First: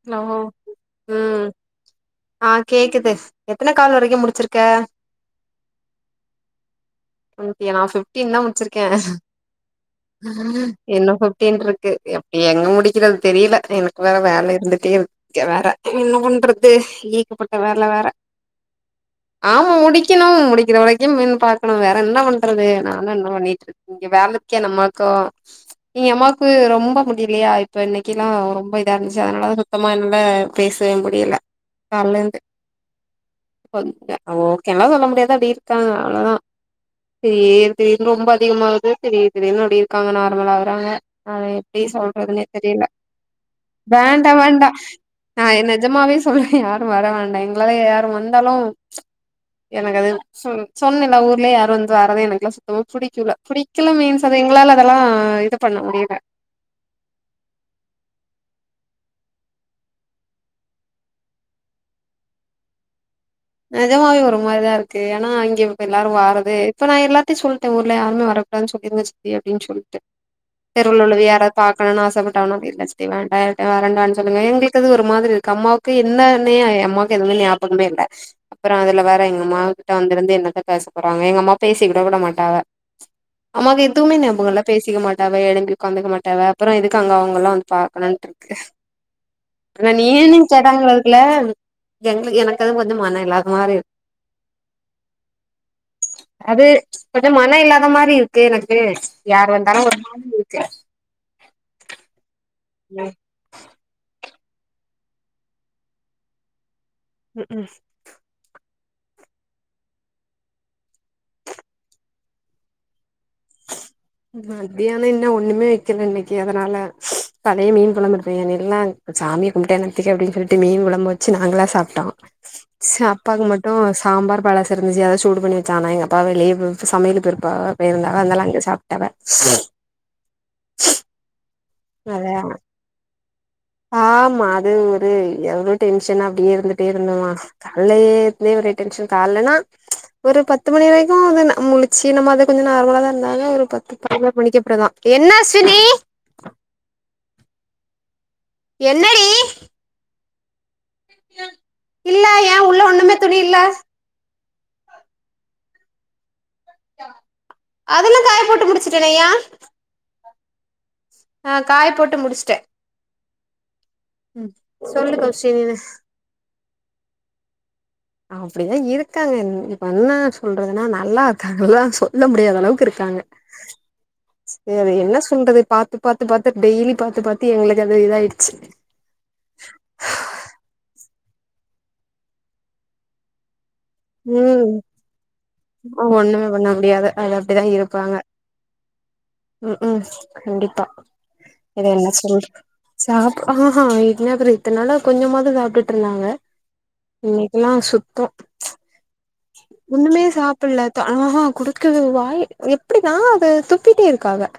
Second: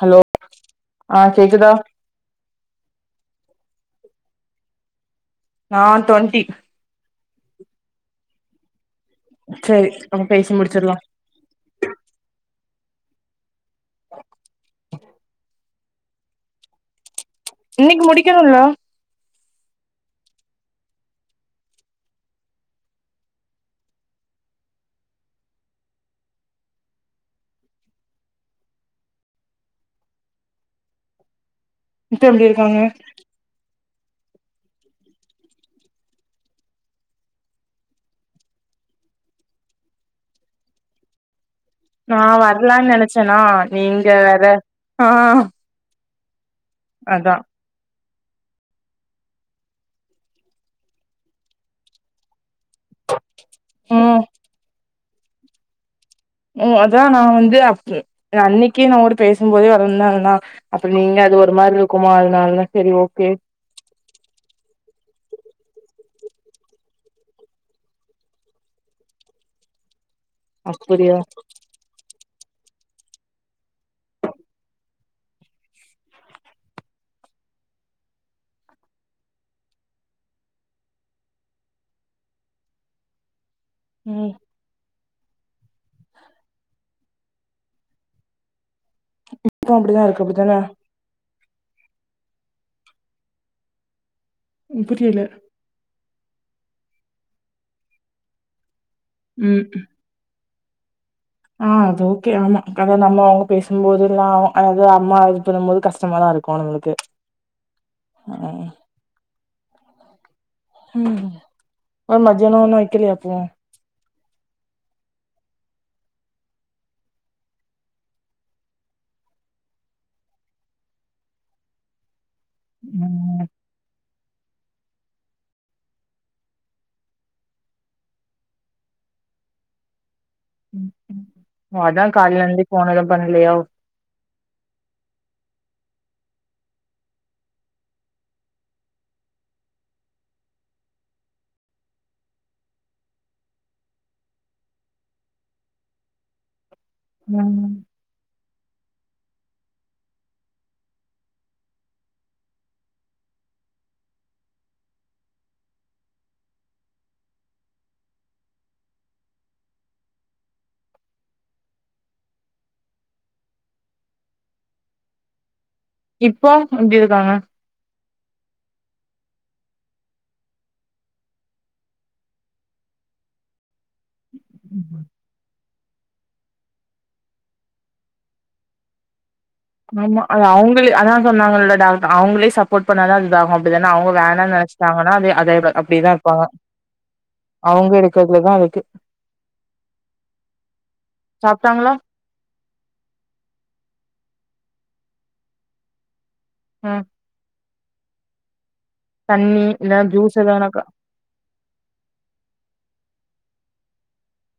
Hello நாமோ ஆ ம் கேக்குதா ஆ கேக்குது எத்தன கால் வரைக்கு முடிச்சிருக்க நா டுவெண்ட்டி டுவெண்ட்டியா நா ஃபிப்ஃடின் தா முடிச்சிருக்கே சரி நம்ம பேசி முடிச்சிடலா இன்னு ஃபிஃப்டீன்ட்ருக்கு எங்க முடிக்கிறது தெரியில எனக்கு வேற வேல இருக்கே வேற என்ன பண்றது ஏகப்பட்ட வேல இன்னைக்கு வேற முடிக்கணும்ல ஆமா முடிக்கணு முடிக்கிற வரைக்கு மீன் பாக்கணு வேற என்ன பண்றது நா தா இன்னு பண்ணிட்ருக் இங்க வேலைக்கு நமக்கு எங்க அம்மாக்கு ரொம்ப முடியலையா இப்ப இன்னைக்கிலா ரொம்ப இதா இருந்துச்சு அதனாலா சுத்தமா என்னால பேசவே முடியல இப்ப கால்லர்ந்து எப்டி இருக்காங்க கொஞ்சோ அ ஓகேலா சொல்ல முடியாது அப்டி இருக்காங்க அவ்ளதா திடீர் திடீர்னு ரொம்ப அதிகமாகுது திடீர் திடீர்னு அப்டி இருக்காங்க நார்மலகறாங்க அத எப்டி நா சொல்றதுன்னே தெரில வரலான்னு நெனைச்சேனா பேன் நீங்க வேண்டா வேற வேண்டா ஆ நா என் நெஜமாவே சொல்றே யாரும் வர அதா வேண்டா எங்களால யாரும் வந்தாலும் எனக்கு அது சொன் சொன்னல்ல ஊர்லயே யாரு வந்து வர்றதே எனக்குல்லாம் சுத் தமா புடிக்குல புடிக்கல ம் மீன்ஸ் அது எங்களால அதெல்லா இது பண்ண முடியல ம் அதா நா வந்து அப் அன்னைக்கே நா உன்கூட பேசும்போதே வளந்தாங்கன்னா அப்ப நீங்க அது ஒரு மாதிரி இருக்குமா அதனாலதா சரி ஓகே நெஜமாவே ஒரு மாரிதா இருக்கு ஏனா இங்க இப்ப எல்லாரும் வாறதே இப்ப நா எல்லார்ட்டையும் சொல்லிட்டே ஊர்ல யாருமே வர கூடாதுன் சொல்லிருங்க சித்தி அப்டின்னு சொல்லிட்டு தெருவுல அப்படியா உள்ளவ யாராவது பாக்கணுனுனு ஆசப்பட்டா வேணா அங்க இல்ல சித்தி வேண்டாம் வர வேண்டாம்னு சொல்லுங்க எங்களுக்கு இது ஒரு மாரி இருக்கு அம்மாவுக் அடுத்து என்னானே என் அம்மாக்கு எதுமே ஞாபகமே இல்ல அப்றோ அதுல வேற எங்கம்மா கிட்ட வந்திருந்து என்னத்த பேச போறாங்க எங்க அம்மா பேசிக்க கூட மாட்டாங்க ஆம்மாக்கு எதுமே ம் நியாபகம் இல்ல பேசிக்க மாட்டாவ எழும்பி உட்காந்துக்க மாட்டாவ அப்றோ எதுக்கு அங்க அவங்கல்லா வந்து பாக்கணுன்னு இருக்கு இப்ப ஆனா அப்படிதா இருக்கு நீம் அப்படித்தான கேட்டாங்கதுக்குல எங்களுக்கு எனக்கு அதுவும் கொஞ்ச மன இல்லாத மாரி புரியல அது கொஞ்சம் மனம் இல்லாத மாரி இருக்கு எனக்கு யார் ம் வந்தாலும் ஒரு மாதிரி இருக்கு ஆ அது ஓகே ஆமா அது ம் நம்ம பேசும்போதல்லா அதாவது அம்மா இது பண்ணும் போது கஷ்டமாதா இருக்கும் நம்மளுக்கு ம் ம் ம் ம் ஒரு மதியானோ ஒண்ணு வைக்கலயா அப்போ மத்தியானோ இன்ன ஒண்ணுமே வைக்கல இன்னைக்கு அதனால பழைய மீன் கொழம்பு இருக்குன் சொன்னேல்ல சாமிய கும்பிட்டு நத்தெரியாது அப்டின்னு சொல்லிட்டு மீன் கொழம்பு வச்சு நாங்களா சாப்ட்டோ ச ம் அப்பாவுக்கு மட்டும் மும் சாம்பார் பழசு இருஞ்ச்சு அத சூடு பண்ணி வச்ச ஆனா எங்கப்பாவ வெளிய சமயல் போயிருப் போயிருந்தா சோ அந்தாள அங்க சாப்ட்டாவ ம் ம் ஓ அதா அத கால்ல இருந்து போன் எதும் பண்ணலயோ ஆமா அது ஒரு எவ்வளோ டென்ஷனா அப்டியே இருந்துட்டே இருந்தமா கால்லயே ஒரே டென்ஷன் கால்லன்னா ஒரு பத்து மணி வரைக்கும் முழச்சு நம்ம அத கொஞ்ச நார்மலா தா இருந்தாங்க ஒரு பத்து பதினோர் மணிக்கப்றோந்தா ம் என்னடி இல்ல ஏ உள்ள ஒண்ணுமே துணி இல்ல அதெல்லா காய போட்டு முடிச்சுட்டனே ஏ ஆ காய போட்டு முடிச்சட்டே ம் சொல்லு கௌஷி நீனு இப்ப எப்டி இருக்காங்க அப்டிதா இருக்காங்க இப்ப என்ன சொல்றதுன்னா நல்லா இருக்காங்கல்லா சொல்ல முடியாத அளவுக்கு இருக்காங்க சரி என்ன சொல்றது பாத்து பாத்து பாத்து டெய்லி பாத்து பாத்து எங்களுக்கு அது இதாயிடுச்சு ஆமா அவங்களே அதா சொன்னாங்கல்ல டாக்டர் அவங்களே சப்போர்ட் பண்ணாதா அது இதாகும் அப்டிதான அவங்க வேணானு ம் நெனைச்சிட்டாங்கன்னா அத அத அப்டியேதா இருப்பாங்க ஒண்ணுமே பண்ண முடியாது அது அப்படிதான் அவங்க இருப்பாங்க எடுக்கிறதுல தா அது ம் ம் கண்டிப்பா இத சாப்ட்டாங்களா என்ன சொல்றது சாப்ப ஆ ஹ இல்ல பிர இத்தன் நாளா கொஞ்சமாது சாப்ட்டுட்டு இருந்தாங்க ம் இன்னைக்கெல்லா சுத்தோ ச் தண்ணி இல்ல ஒண்ணுமே ஜூஸ் எதானாக்கா சாப்பிடலாதா ஆஹ குடுக்கது வாய் எப்டிதா அது துப்பிட்டே இருக்கா அவ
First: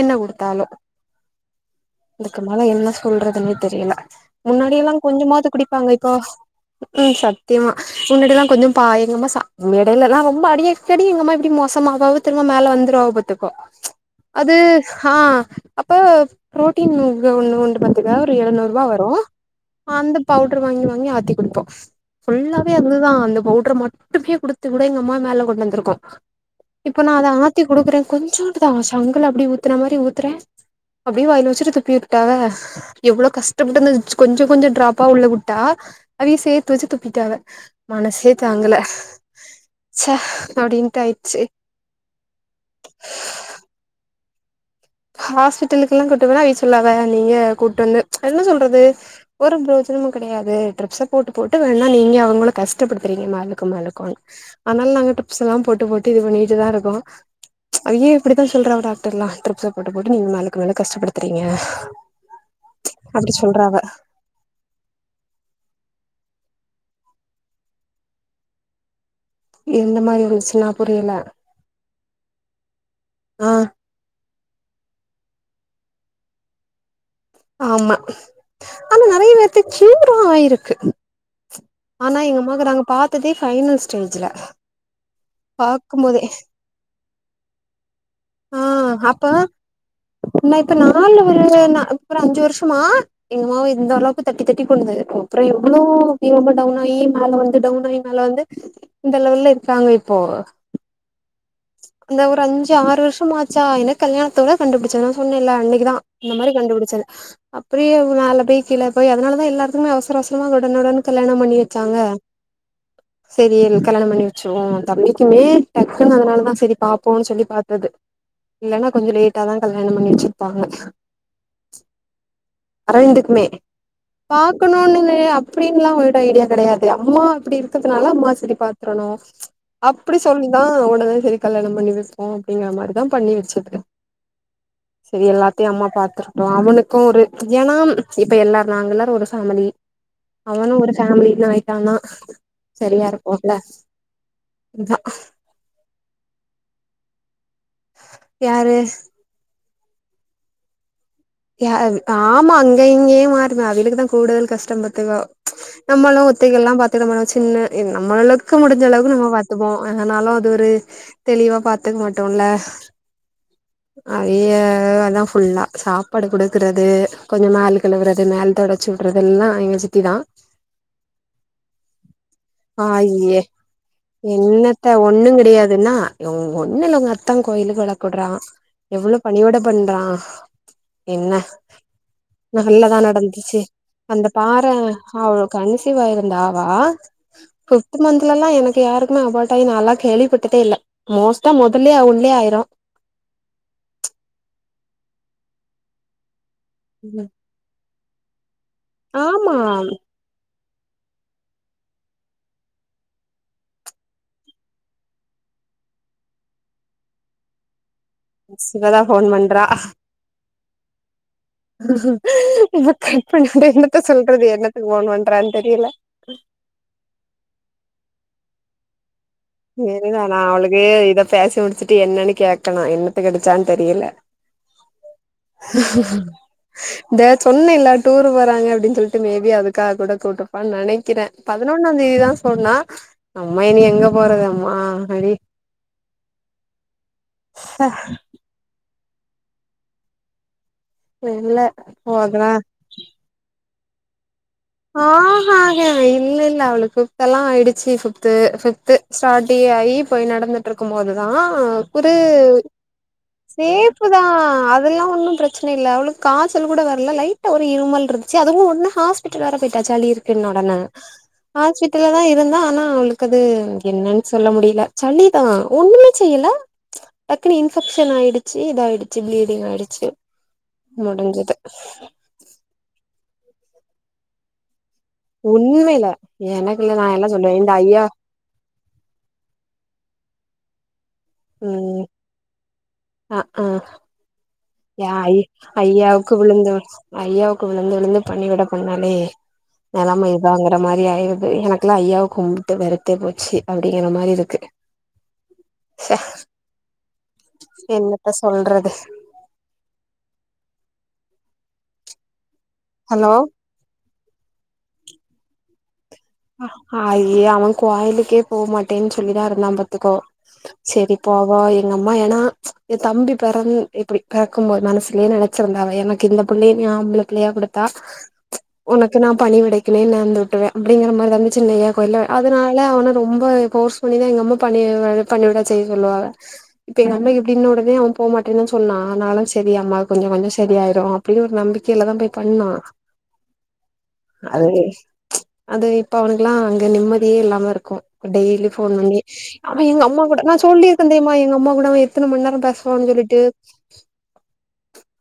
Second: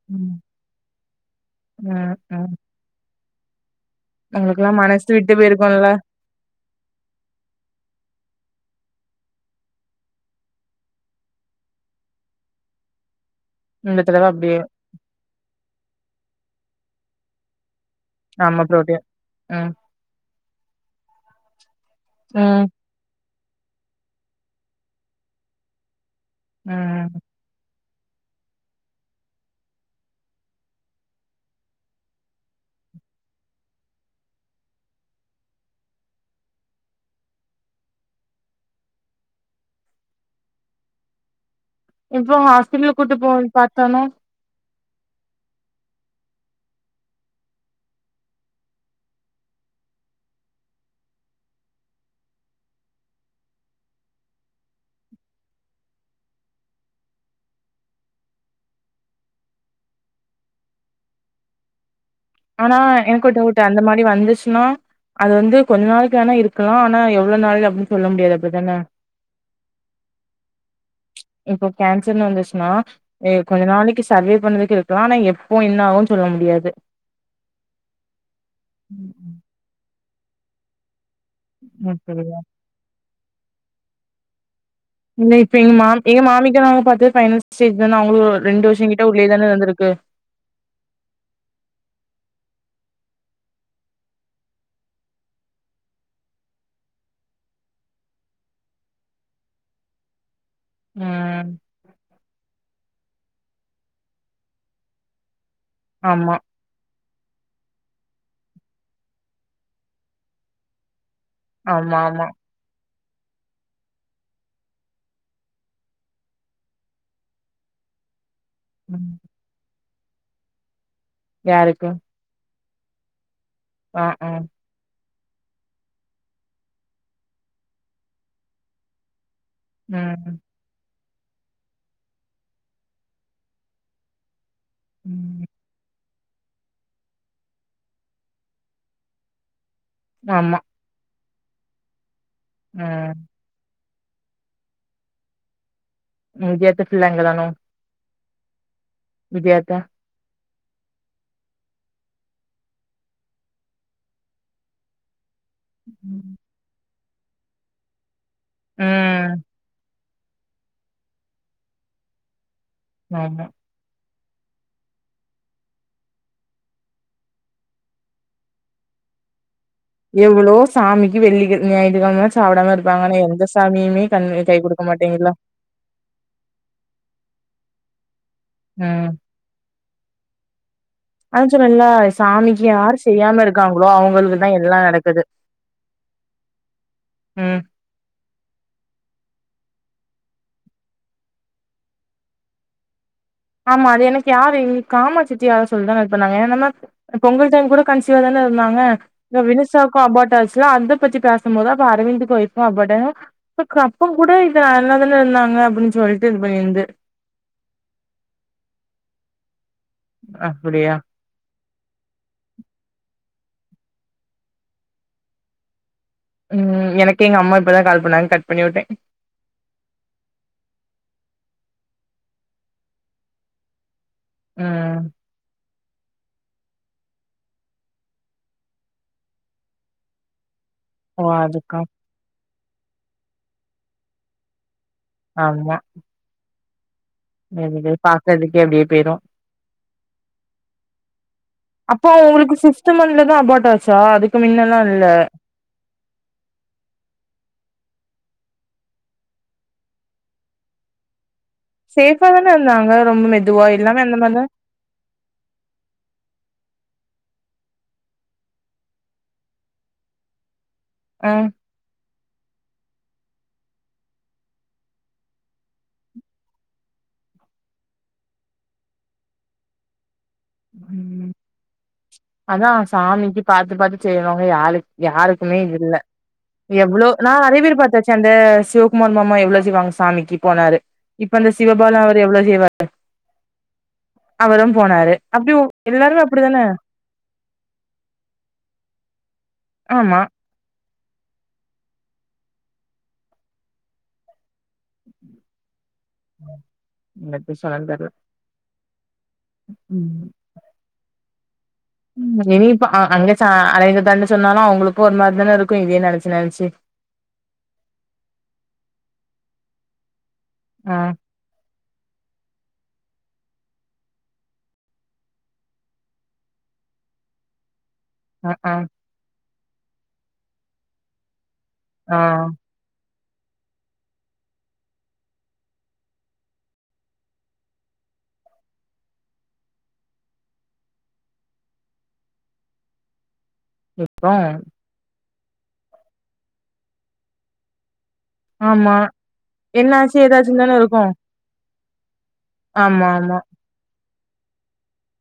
என்ன ம் கொடுத்தாலு ம் அதுக்கு ம் மேல என்ன சொல்றதுன்னே தெரியல உங்களுக்குல்லா முன்னாடியெல்லா மனசு விட்டு கொஞ்சமாவது போயிருக்குல்ல குடிப்பாங்க இப்போ ம் சத்தியமா முன்னாடில்லா கொஞ்சோ பா எங்கம்மா எடையிலல்லா ரொம்ப அடிக்அடி எங்கம்மா இப்டி மோசமாவது திரும்ப மேல வந்திரு வாக பாத்துக்கோ ச் இந்த தடவ அது அப்டியே ஆ அப்ப புரோட்டீன் ஒண்ண ஒரு ஆமா எழுநூறு ரூபா புரோட்டீன் வரு ம் அந்த பவுடர் வாங்கி வாங்கி ஆத்தி கொடுப்போ ஃபுல்லா ம் அதுதா அந்த பவுடர மட்டுமே குடுத்து கூட எங்க அம்மா மேல கொண்டு வந்திருக்கோ இப்ப நா ம் அத ஆத்தி குடுக்குறே கொஞ்சோண்டு தா சங்குல அப்டியே ஊத்துற மாதிரி ஊத்துறே அப்படியே வாயில வச்சிட்டு துப்பி விட்டாக எவ்ளோ கஷ்டப்பட்டுந்த கொஞ்ச கொஞ்ச ட்ராப் ஆ உள்ள வுட்டா அதையு சேர்த்து வச்சு துப்பிட்டாவ மனசே தாங்கல ச அப்பாடிண்ட்டு ஆயிடுச்சு எப்ப ஹாஸ்பிட்டல்ல கூட்டு போவோனு பார்த்தோனா ஹாஸ்பிட்டலுக்கு எல்லா கூட்டுபோனா அவ சொல்லாவ [unintelligible] நீங்க கூட்டிட்டு என்ன சொல்றது ஒரு புரஜோனமு கெடையாது ட்ரிப்ஸ போட்டு போட்டு வேணுணா நீங்க அவங்கள கஷ்டப்படுத்துறீங்க மேலுக்கு மேலுக்குன்னு அதனால நாங்க டிரிப்ஸ் எல்லா போட்டு போட்டு இது பண்ணிட்டுதா இருக்கோ அங்கயு இப்டித்தா சொல்றா டாக்டர்லா ட்ரிப்ஸ் அ போட்டு போட்டு நீங்க நாலுக்கு நாள் கஷ்டப்படுத்துறீங்க ஆனா எனக்கு அப்டி ஒரு டவுட் அந்த சொல்றாவ மாதிரி வந்துச்சுன்னா அது வந்து கொஞ்ச நாளுக்கு ஆானா இருக்கலா ஆனா எவ்ளோ நாள் அப்டின்னு சொல்ல முடியாது அப்டிதானே எந்த மாரி வந்துச்சுன்னா புரியல ச் இப்போ கேன்சர்னு வந்துச்சுன்னா ஆ கொஞ்ச நாளைக்கு சர்வே பண்ணறதுக்கு இருக்கலா ஆனா எப்போ என்ன ஆகும்ன்னு சொல்ல முடியாது ஆமா ஆன ம் நெறைய பேத்துக்கு கியூரா ஆயிருக்கு ம். ஆனா சரியா எங்கமாக்கு நாங்க பா்த்ததே பஃபைனல் ஸ்டேஜ்ல இல்ல இப்ப எங்க மா எங்க பாக்கும்போதே மாமிக்க நாங்க பாத்து பைனல் ஸ்டேஜ் தான அவங்களு ஒரு ரெண்டு வருஷோ கிட்ட உள்ளேதானே இருந்திருக்கு என்ன இப்ப நாள் ஒரு நாலு ஒரு அஞ்சு வருஷமா எங்க அம்மா வ இந்த அளவுக்கு தட்டி தட்டி கொண்டு வந்திருக்கோ அப்றோ எவ்ளோ டவுனாயி மேல வந்து டவுனாயி மேல வந்து இந்த லெவல்ல இருக்காங்க இப்போ ம் அந்த ஒரு அஞ்சு ஆறு வருஷம் ஆச்சா எனக்கு கல்யாணத்தோட கண்டுபிடிச்சது நா சொன்னேல அன்னைக் தா இந்த ஆமா மாரி கண்டுபிடிச்சது அப்டியே மேல போய் கீழே போய் அதனால தா எல்லாருத்துக்குமே அவசர அவசரமா உடனு உடனே கல்யாணம் பண்ணி வச்சாங்க ஆமா ஆமா செரி கல்யாணம் பண்ணி வச்சுறுவோ தம்பிக்குமே டக்குன்னு அதனாலதா செரி பாப்போன்னு சொல்லி பார்த்தது இல்லன்னா கொஞ்சோ ம் லேட்டா தா கல்யானோ பண்ணி வச்சிருப்பாங்க யாருக்கு ரெண்டுக்குமே ஆ ஆ பாக்கணும்னு இல்லயே அப்டினு ஐடியா கிடையாது அம்மா இப்டி இருக்கிறதுனால அம்மா செரி பாத்துரணு ச் அப்டி ம் சொல்லி நா அவன தா செரி கல்யாணோ பண்ணி வைப்போ அப்டிங்க மாரிதா பண்ணி வச்சது செரி ம் எல்லாத்தையு அம்மா பாத்துரு அவனுக்கு ஒரு ச் ஏன்னா இப்ப எல்லாரு நாங்க எல்லாரு ஒரு ஃபேமலி ஆமா அவனு ஒரு ஃபேமிலின்னு ஆயிட்டானா சரியா ம் இருக்குல்ல இல்லங்ககுறானோ [unintelligible] யாரு விதியாத்தா யா ஆமா அங்க இங்கயே மாறம அவிலக்கு தா கூடுதல் கஷ்டம் பத்துக்கோ நம்மளும் ஒத்தைகள்லா பாத்துட்டு நம்மளும் சின்ன நம்மளவுக்கு முடிஞ்ச அளவுக்கு நம்ம ம் பாத்துப்போ வாங்னாலு அது ஒரு தெளிவா பாத்துக்க மாட்டோல நாந்தா அதையேதா ஃபுல்லா சா பாடு குடுக்கறது கொஞ்ச மேல் கழுவுறது மேல தொடச்சி விடுறதெல்லா எங்க வச்சி எவ்வளோ சாமிக்கு வெள்ளிக்கி ஞாயிதுக்கமாச் சாப்பிடாம ஆ இருப்பாங்கன்னா ஏ எந்த சாமியுமே கண் கை குடுக்க மாட்டேங்கல்லா தெரியாதுன்னா ங்க ஒண்ணுல்ல உங்க அத்தா கோயிலுக்கு வளக்குடுறா ம் எவ்வளோ பணவிட பண்றா என்ன அதா சொன்னேன்ல சாமிக்கு யார் நல்லதா செய்யாம நடந்துச்சு இருக்காங்களோ அந்த அவங்களுக்கு தா பாற எல்லா நடக்குது அவளோ கன்சிவா இருந்தாவா ம் பிப்த் மந்த்லலா எனக்கு யாருக்குமே அபாட் ஆகி நாளா கேள்விபட்டதேல்ல மோஸ்ட்டா மொதலே உள்ளேய ஆயிரு ஆமா அது எனக்கு யாரு காமா சிட்டி யாரு சொல்லிதா எனுப்பனாங்க ஏன்னமா பொங்கல் கூட கன்சிவா தான இருந்தாங்க இந்த ஆமா வினுசாவுக்கு அபாட் ஆச் இல்ல அந்த பத்தி பேச போதுதா இப்ப அரவிந்துக்கு ஒய்புக்கு அபாட் ஆய்ரு அதுக்கப்ப கூட இது நல்லாதான இருந்தாங்க அப்படின்னு சொல்லிட்டு இது மாரி இருந்து சுவதா ஃபோன் பண்றா அப்படியா இத கட் பண்ணி விடு என்னத்த சொல்றது என்னத்துக்கு ஃபோன் பண்றானு தெரியல உ எனக்கே எங்கம்மா இப்பதா கால் பண்ணாங்க கட் பண்ணி விட்டே என்னனா அவளுக்கு இத பேசி முடிச்சுட்டு என்னனு கேக்கணு என்னத்துக்கடிச்சான் தெரியல ம் இந்த சொன்னேல டூரு போறாங்க அப்டினு சொல்ட்டு மேபி அதுக்காக கூட கூப்டுப்பானு நெனக் ஓ க்கிறே அதுக்கா பதினொன்னா தேதி தா சொன்னா அம்மா இனி எங்க போறது அம்மா டி அம்மா ச, [unintelligible] பாக்குறதுக்கே அப்டியே போயிரு இல்ல அப்போ போகலா உங்களுக்கு பிஃப்த் மன்த்லதா அபாட் ஆச்சா அதுக்கு முன்னல்லா இல்ல ஆஹா இல்லல்ல அவளுக்கு ஃபிஃப்த்தெல்லா ஆய்டுச்சு ஃபிஃப்து ஃபிஃப்து ஸ்டாட்டே ஆயி போய் நடந்து ட்ருக்கும்போதுதா ஒரு சேஃபா தான இருந்தாங்க ரொம்ப மெதுவா எல்லாமே சேஃப்ஃபு அந்த தா மாரிதா அதல்லா ஒன்னு ப்ரச் ச்சன இல்ல அவளுக்கு காச்சல் கூட வரல லைட்டா ஒரு இருமல் இருந்துச்சு அதுவு ஒன்னு ஹாஸ் பிடல் வேற போயிட்டா சளி இருக்குன்ன ஒடன ஆ ஹாஸ்பிட்டல்ல தா இருந்தா ஆனா அவளுக்கு அது என்னனு சொல்ல முடில சளிதா ஒண்ணுமே செய்யல டக்குனு இன்பெக்ஷன் ஆயிடுச்சு இதாய்டுச்சு பிளீடிங் ஆயிடுச்சு ம் முடிஞ்சுது அதா சாமிக்கு பாத்து பாத்து செய்ரவங்க யாரு யாருக்குமே இல்ல உண்மையில எனக்கு இல்ல எவ்ளோ நா எல்லா சொல்லுவே நெறைய இந்த பேர ஐயா பாத்தாச்சு அந்த சிவ குமார் மாமா எவ்ளோ சிவாங்க சாமிக்கு போனாரு இப்ப அந்த சிவபாலா ம் அவரு எவ்ளோ செய்வாரு அ ஆ அவரும் போனாரு ஐ அப்டியு எல்லாருமே ஐயாவுக்கு அப்டித்தான விழுந்து ஐயாவுக்கு விழுந்து விழுந்து பணி வெட பண்ணாலே ஆமா நலமாய்ரு வாங்குற மாரி ஆய்ருது எனக்குலா ஐயாவ கும்ட்டு வெரத்தே போச்சு அப்டிங்ற மாரி இருக்கு ச்சே எப்டி சொன்னன் தெர்ல என்னத்த சொல்றது ம் ம் இனி இப்ப அ அங்க ஹலோ ச [unintelligible] தண்னு சொன்னாலு அவங்களுக்கு ஒரு மாரி தான இருக்கு இதேயே நெனச்சு நெனச்சு அய்ய அவே கோயலுக்கே போமாட்டேனு சொல்லி தா இருந்தா பாத்துக்கோ ஆ செரி போவா எங்க அம்மா ஏனா எ தம்பி பெறந் எப்டி பெறக்கும்போது மனசுலே நென வச்சிருந்தாவ எனக்கு இந்த புள்ளய நீ ஆம்பளப் புள்ளயா குடுத்தா ஆஹ்அ ஒனக்கு நா பணிவிடைக்குனே நேந்து விட்ருவே அப்டிங்ற மாரிதான சின்னய்யா ஆ கோயில்ல அதுனா லா அவன ரொம்ப ஃபோர்ஸ் பண்ணிதா எங்க அம்மா பணி பணிவெட செய்ய சொல்லுவாக இப்ப எங்கம்மாய்கு இப்டீன ஒடனே அவே போ மாட்டேனுதா சொன்னா ஆனாலு செரி அம்மா கொஞ்சோ கொஞ்சோ சரியாயிரு அப்டியு ஒரு நம்பிக்கைலதா போய் பண்ணா இப்போ அது அது இப்ப அவனுக்கலா அங்க நிம்மதியே இல்லாம இருக்கு டெய்லி ஃபோன் ஆமா பண்ணி அவே எங்க என்னாச்சு அம்மா கூட நா ஏதாச்சுன்னு தானே இருக்கு சொல்லிருக்கே தெர்மா எங்க அம்மா கூட அவே எத்தன மண்நேரோ ஆமா பெசுவாண்னு ஆமா சொல்லிட்டு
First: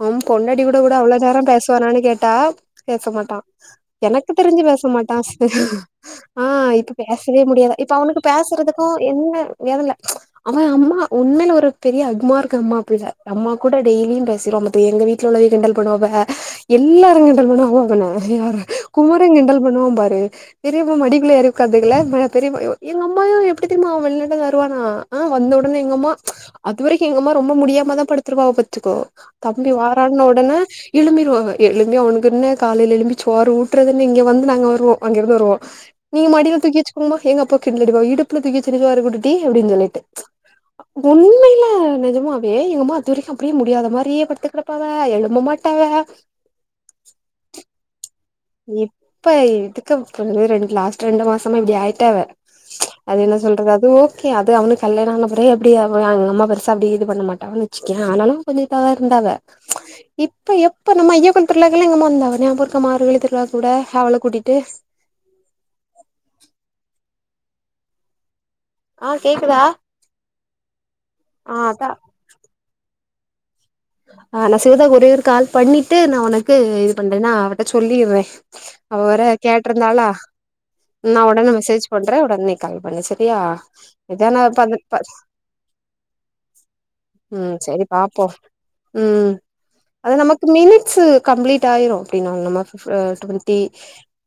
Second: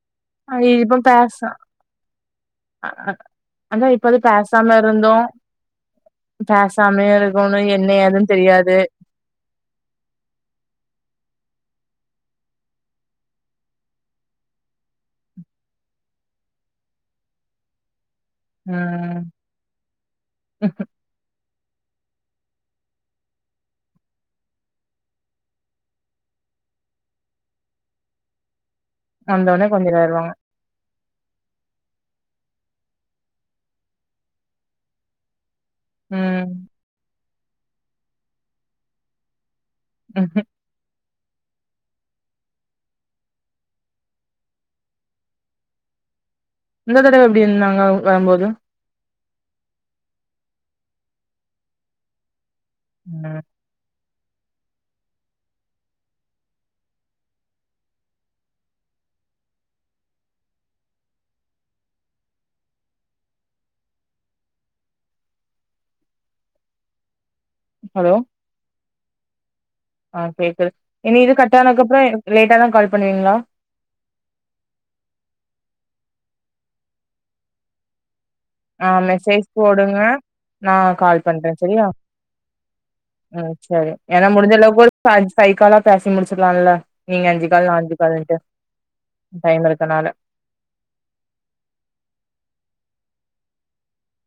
அவம் அ பொண்டாட்டிகூட கூட இப்ப அவ்ளோ பேச நேரோ பேசுவானானு கேட்டா பேசமாட்டா அதா இப்ப அது எனக்குத் தெரிஞ்சு பேசாம பேச இருந்தோ மாட்டாஸ் ஆ இப்ப பேசாமயே பேசவே இருக்கோணு முடியாதா என்ன இப்ப அவனுக்கு ஏதுன்னு தெரியாது பேசுறதுக்கு என்ன எதுல அவே அம்மா உண்மேல ஒரு பெரிய அக்மார்க் அம்மா பிள்ள அம்மா கூட டெய்லியு பேசிருவா பாத்துக்க எங்க வீட் வீட்ல உள்ளவிக கிண்டல் பண்ணுவாக எல்லாரு கிண்டல் பண்ணுவாக அவன யார ம் குமரே கிண்டல் பண்ணுவா பாரு பெரியப்பா மடிக்குல்ல ஏரி உக்காந்துகள மேல பெரியப்பா எ எங்க அம்மாயோ எப்டி தெரியுமா அவே வெள்நாட்லருந்து வருவானா ஆ வந்த ஒடனே எங்க அம்மா அது வரைக்கு எங்கம்மா ரொம்ப முடியாம தா படுத்துருவாவோ பாத்துக்கோ வந்தோனே தம்பி வாரான கொஞ்சிறாருவாங்க ஒடனே எலும்பிருவாவோ எலும்பி அவனுக்குன்னே காலையையில எலும்பி சோறு ஊட்டுறதேன்ன இங்க வந்து நாங்க வருவோ அங்கிருந்து வருவோ நீங்க ம் மடியில தூக்கி வெச்சு உங்கமா எங்கப்பா கிண்டலாடிப்பா இடுப்புல தூக்கி வெச்சாரு [unintelligible] அப்டின்னு சொல்லிட்டு ம் கு உண்மையில நெஜமாவே எங்கமா அது வரைக்கு அப்டியே முடியாத மாரியே படுத்துக் கிட ப்பாவ எழும்பமாட்டாவ இந்தந்த தடவை எப்டி இருந்தாங்க வரம்போது இப்ப இதுக்கு ரண்டு லாஸ்ட் ரெண்டு மாசமா இப்டி ஆயிட்டாவ அது என்ன ம் சொல்றது அதுவு ஓகே அது அவனு கல்யாண ஆனாபிறவு எப்டி அவ எங்க அம்மா பெருசா அப்டி இது பண்ண மாட்டான்னு வச்சுக்கியே ஆனாலு கொஞ்சோ இதவா இருந்தாவ இப்ப எப்ப நம்ம ஐயப்பன் திருவிழாக்கெல்லா எங்கமா வந்தாவ ஞாபக இருக்கா மார்கழி திரு விழா கூட அவள கூட்டிட்டு ஹலோ ஆ கேக்குதா ஆ கேக்குது இனி இது ஆ கட் ஆனதுக்கு அதா அப்புறோ லேட்டா தா கால் பண்ணுவீங்களா ஆ நா சிவதா ஒரே ஒரு கால் பண்ணிட்டு நா உனக்கு இது பண்றேன்ன அவிட்ட சொல்லிறே ஆ அவ வேற மெசேஜ் போடுங்க கேட்டிருந்தாளா நா கால் உடனே பண்றே சரியா மெசேஜ் பண்றே உடனே கால் பண்ணு சரியா இதானா பா பா பை காலா பேசி முடிச்சிடலால்ல நீங்க அஞ்சு ம் கால் நா சரி அஞ்சு பாப்போ காலட்டு ம் அதன நமக்கு மினிட்ஸ்ஸு கம்ப்ளீட் ஆயிரு அப்டின்னா நம்ம பிப்ப டுவெண்டி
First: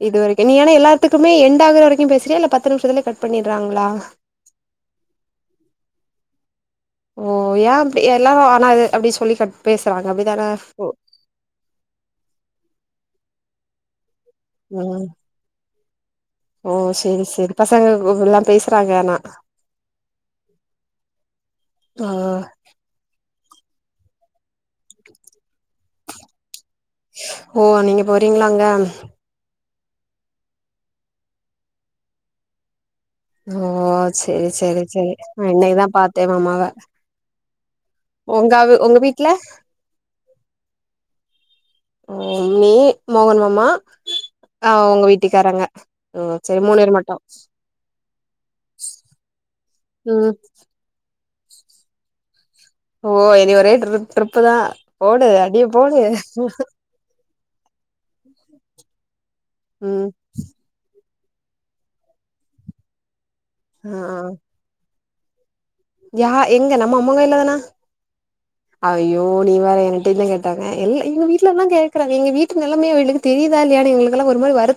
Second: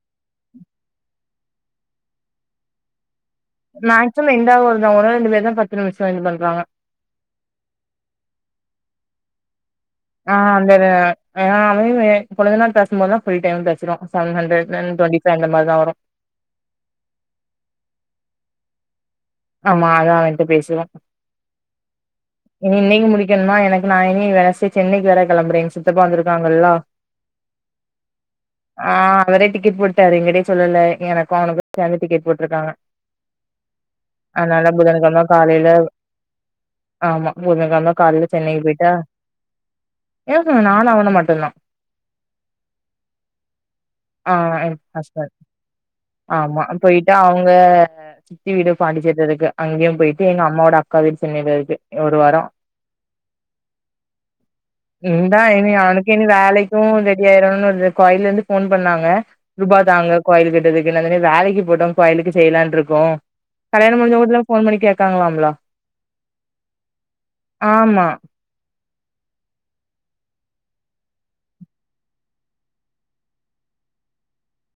இது வரைக்கு நீ ஆனா எல்லாத்துக்குமே எண்ட்டாகற வரைக்கு பேசுறிய இல்ல பத்து நிமிஷத்துலே கட் பண்ணிடுறாங்ளா இல்ல எண்டாகற வர தா ஒராள் ரெண்டு பேரு தா பத்து நிம்ஷோ வந்து பண்றாங்க ஓ ஏ அப்டி எல்லாரு ஆனா அப்டி சொல்லி கட் பேசுறாங்க அப்டிதான அ அவுங்களுமே கொழுந்தனார் பேசம்போத் தா ஃபுல் டைம் பேசறோ செவென் ஹன்ட்ரேட் வென் ம் டுவெண்டி ஃபை அந்த மாரி தா வரு ஓ சேரி சேரி பசங்கோ எல்லா பேசுறாங்க ஆனா ஆமா அதா அவன்ட்ட பேசுவோ ஆ இன்னைக்கு முடிக்கணுமா எனக்கு நா இனி வெனஸ்டே சென்னைக்கு வேற கெளம்றே எங்க சித்தப்பா வந்திருக்காங்கல்ல ஓ நீங்க போறீங்ளா அங்க ஆ அவரே டிக்கெட் போட்டாரு எங்கிடே சொல்லல எனக்கு அவனுக்கு சேந்து டிக்கெட் போட்ருக்காங்க ஓ சேரி அதனால சேரி சேரி புதன்கெழம நா காலையில இன்னைக்குதா பாத்தே மாமாவ ஆமா புதங்கெழம கால்ல உங்க சென்னைக்கு அவு போயிட்டா உங்க வீட்ல ம் ம் நானு அவனு மட்டுந்தா ஓ நீ மோகன் மாமா ஆ எ உங்க ஹஸ்பண்ட் வீட்டுக்காரங்க ம் ஆமா செரி மூணு பேர் போயிட்டு மட்டு அவுங்க சித்தி வீடு பாண்டிச்சேரில இருக்கு அங்கையு போய்ட்டு ம் எங்க அம்மாவோட அக்கா வீடு சென்னில இருக்கு ஒரு வாரோ ஓ இனி ஒரே ட்ரிப் ட்ரிப்பு தா போடு அடிய போடு வேறொன்னு இல்ல கோயில்ருந்து ஃபோன் பண்ணாங்க ரூபா ம் தாங்க கோயிலு கட்டறதுக்குனு நா சொன்ன வேலைக்கு போட்டு கோயிலுக்கு செய்லான்ட்ருக்கோ ஆ கல்யாணம் முடிஞ்ச ஊட்ல ஃபோன் பண்ணி கேக்றாங்கலாமில்ல யா எங்க நம்ம அம்மங் கோய்லதான ஆமா ஐயோ நீ வேற எங்ட்டைந்தா கேட்டாங்க எல் ஐயோ வீட்ல எல்லா கேக்குறாங்க எங்க வீட்டு நிலமைய எழுதி தெரிதா இல்லையானு எங்களுக்கெல்லா ஒரு மாரி வரு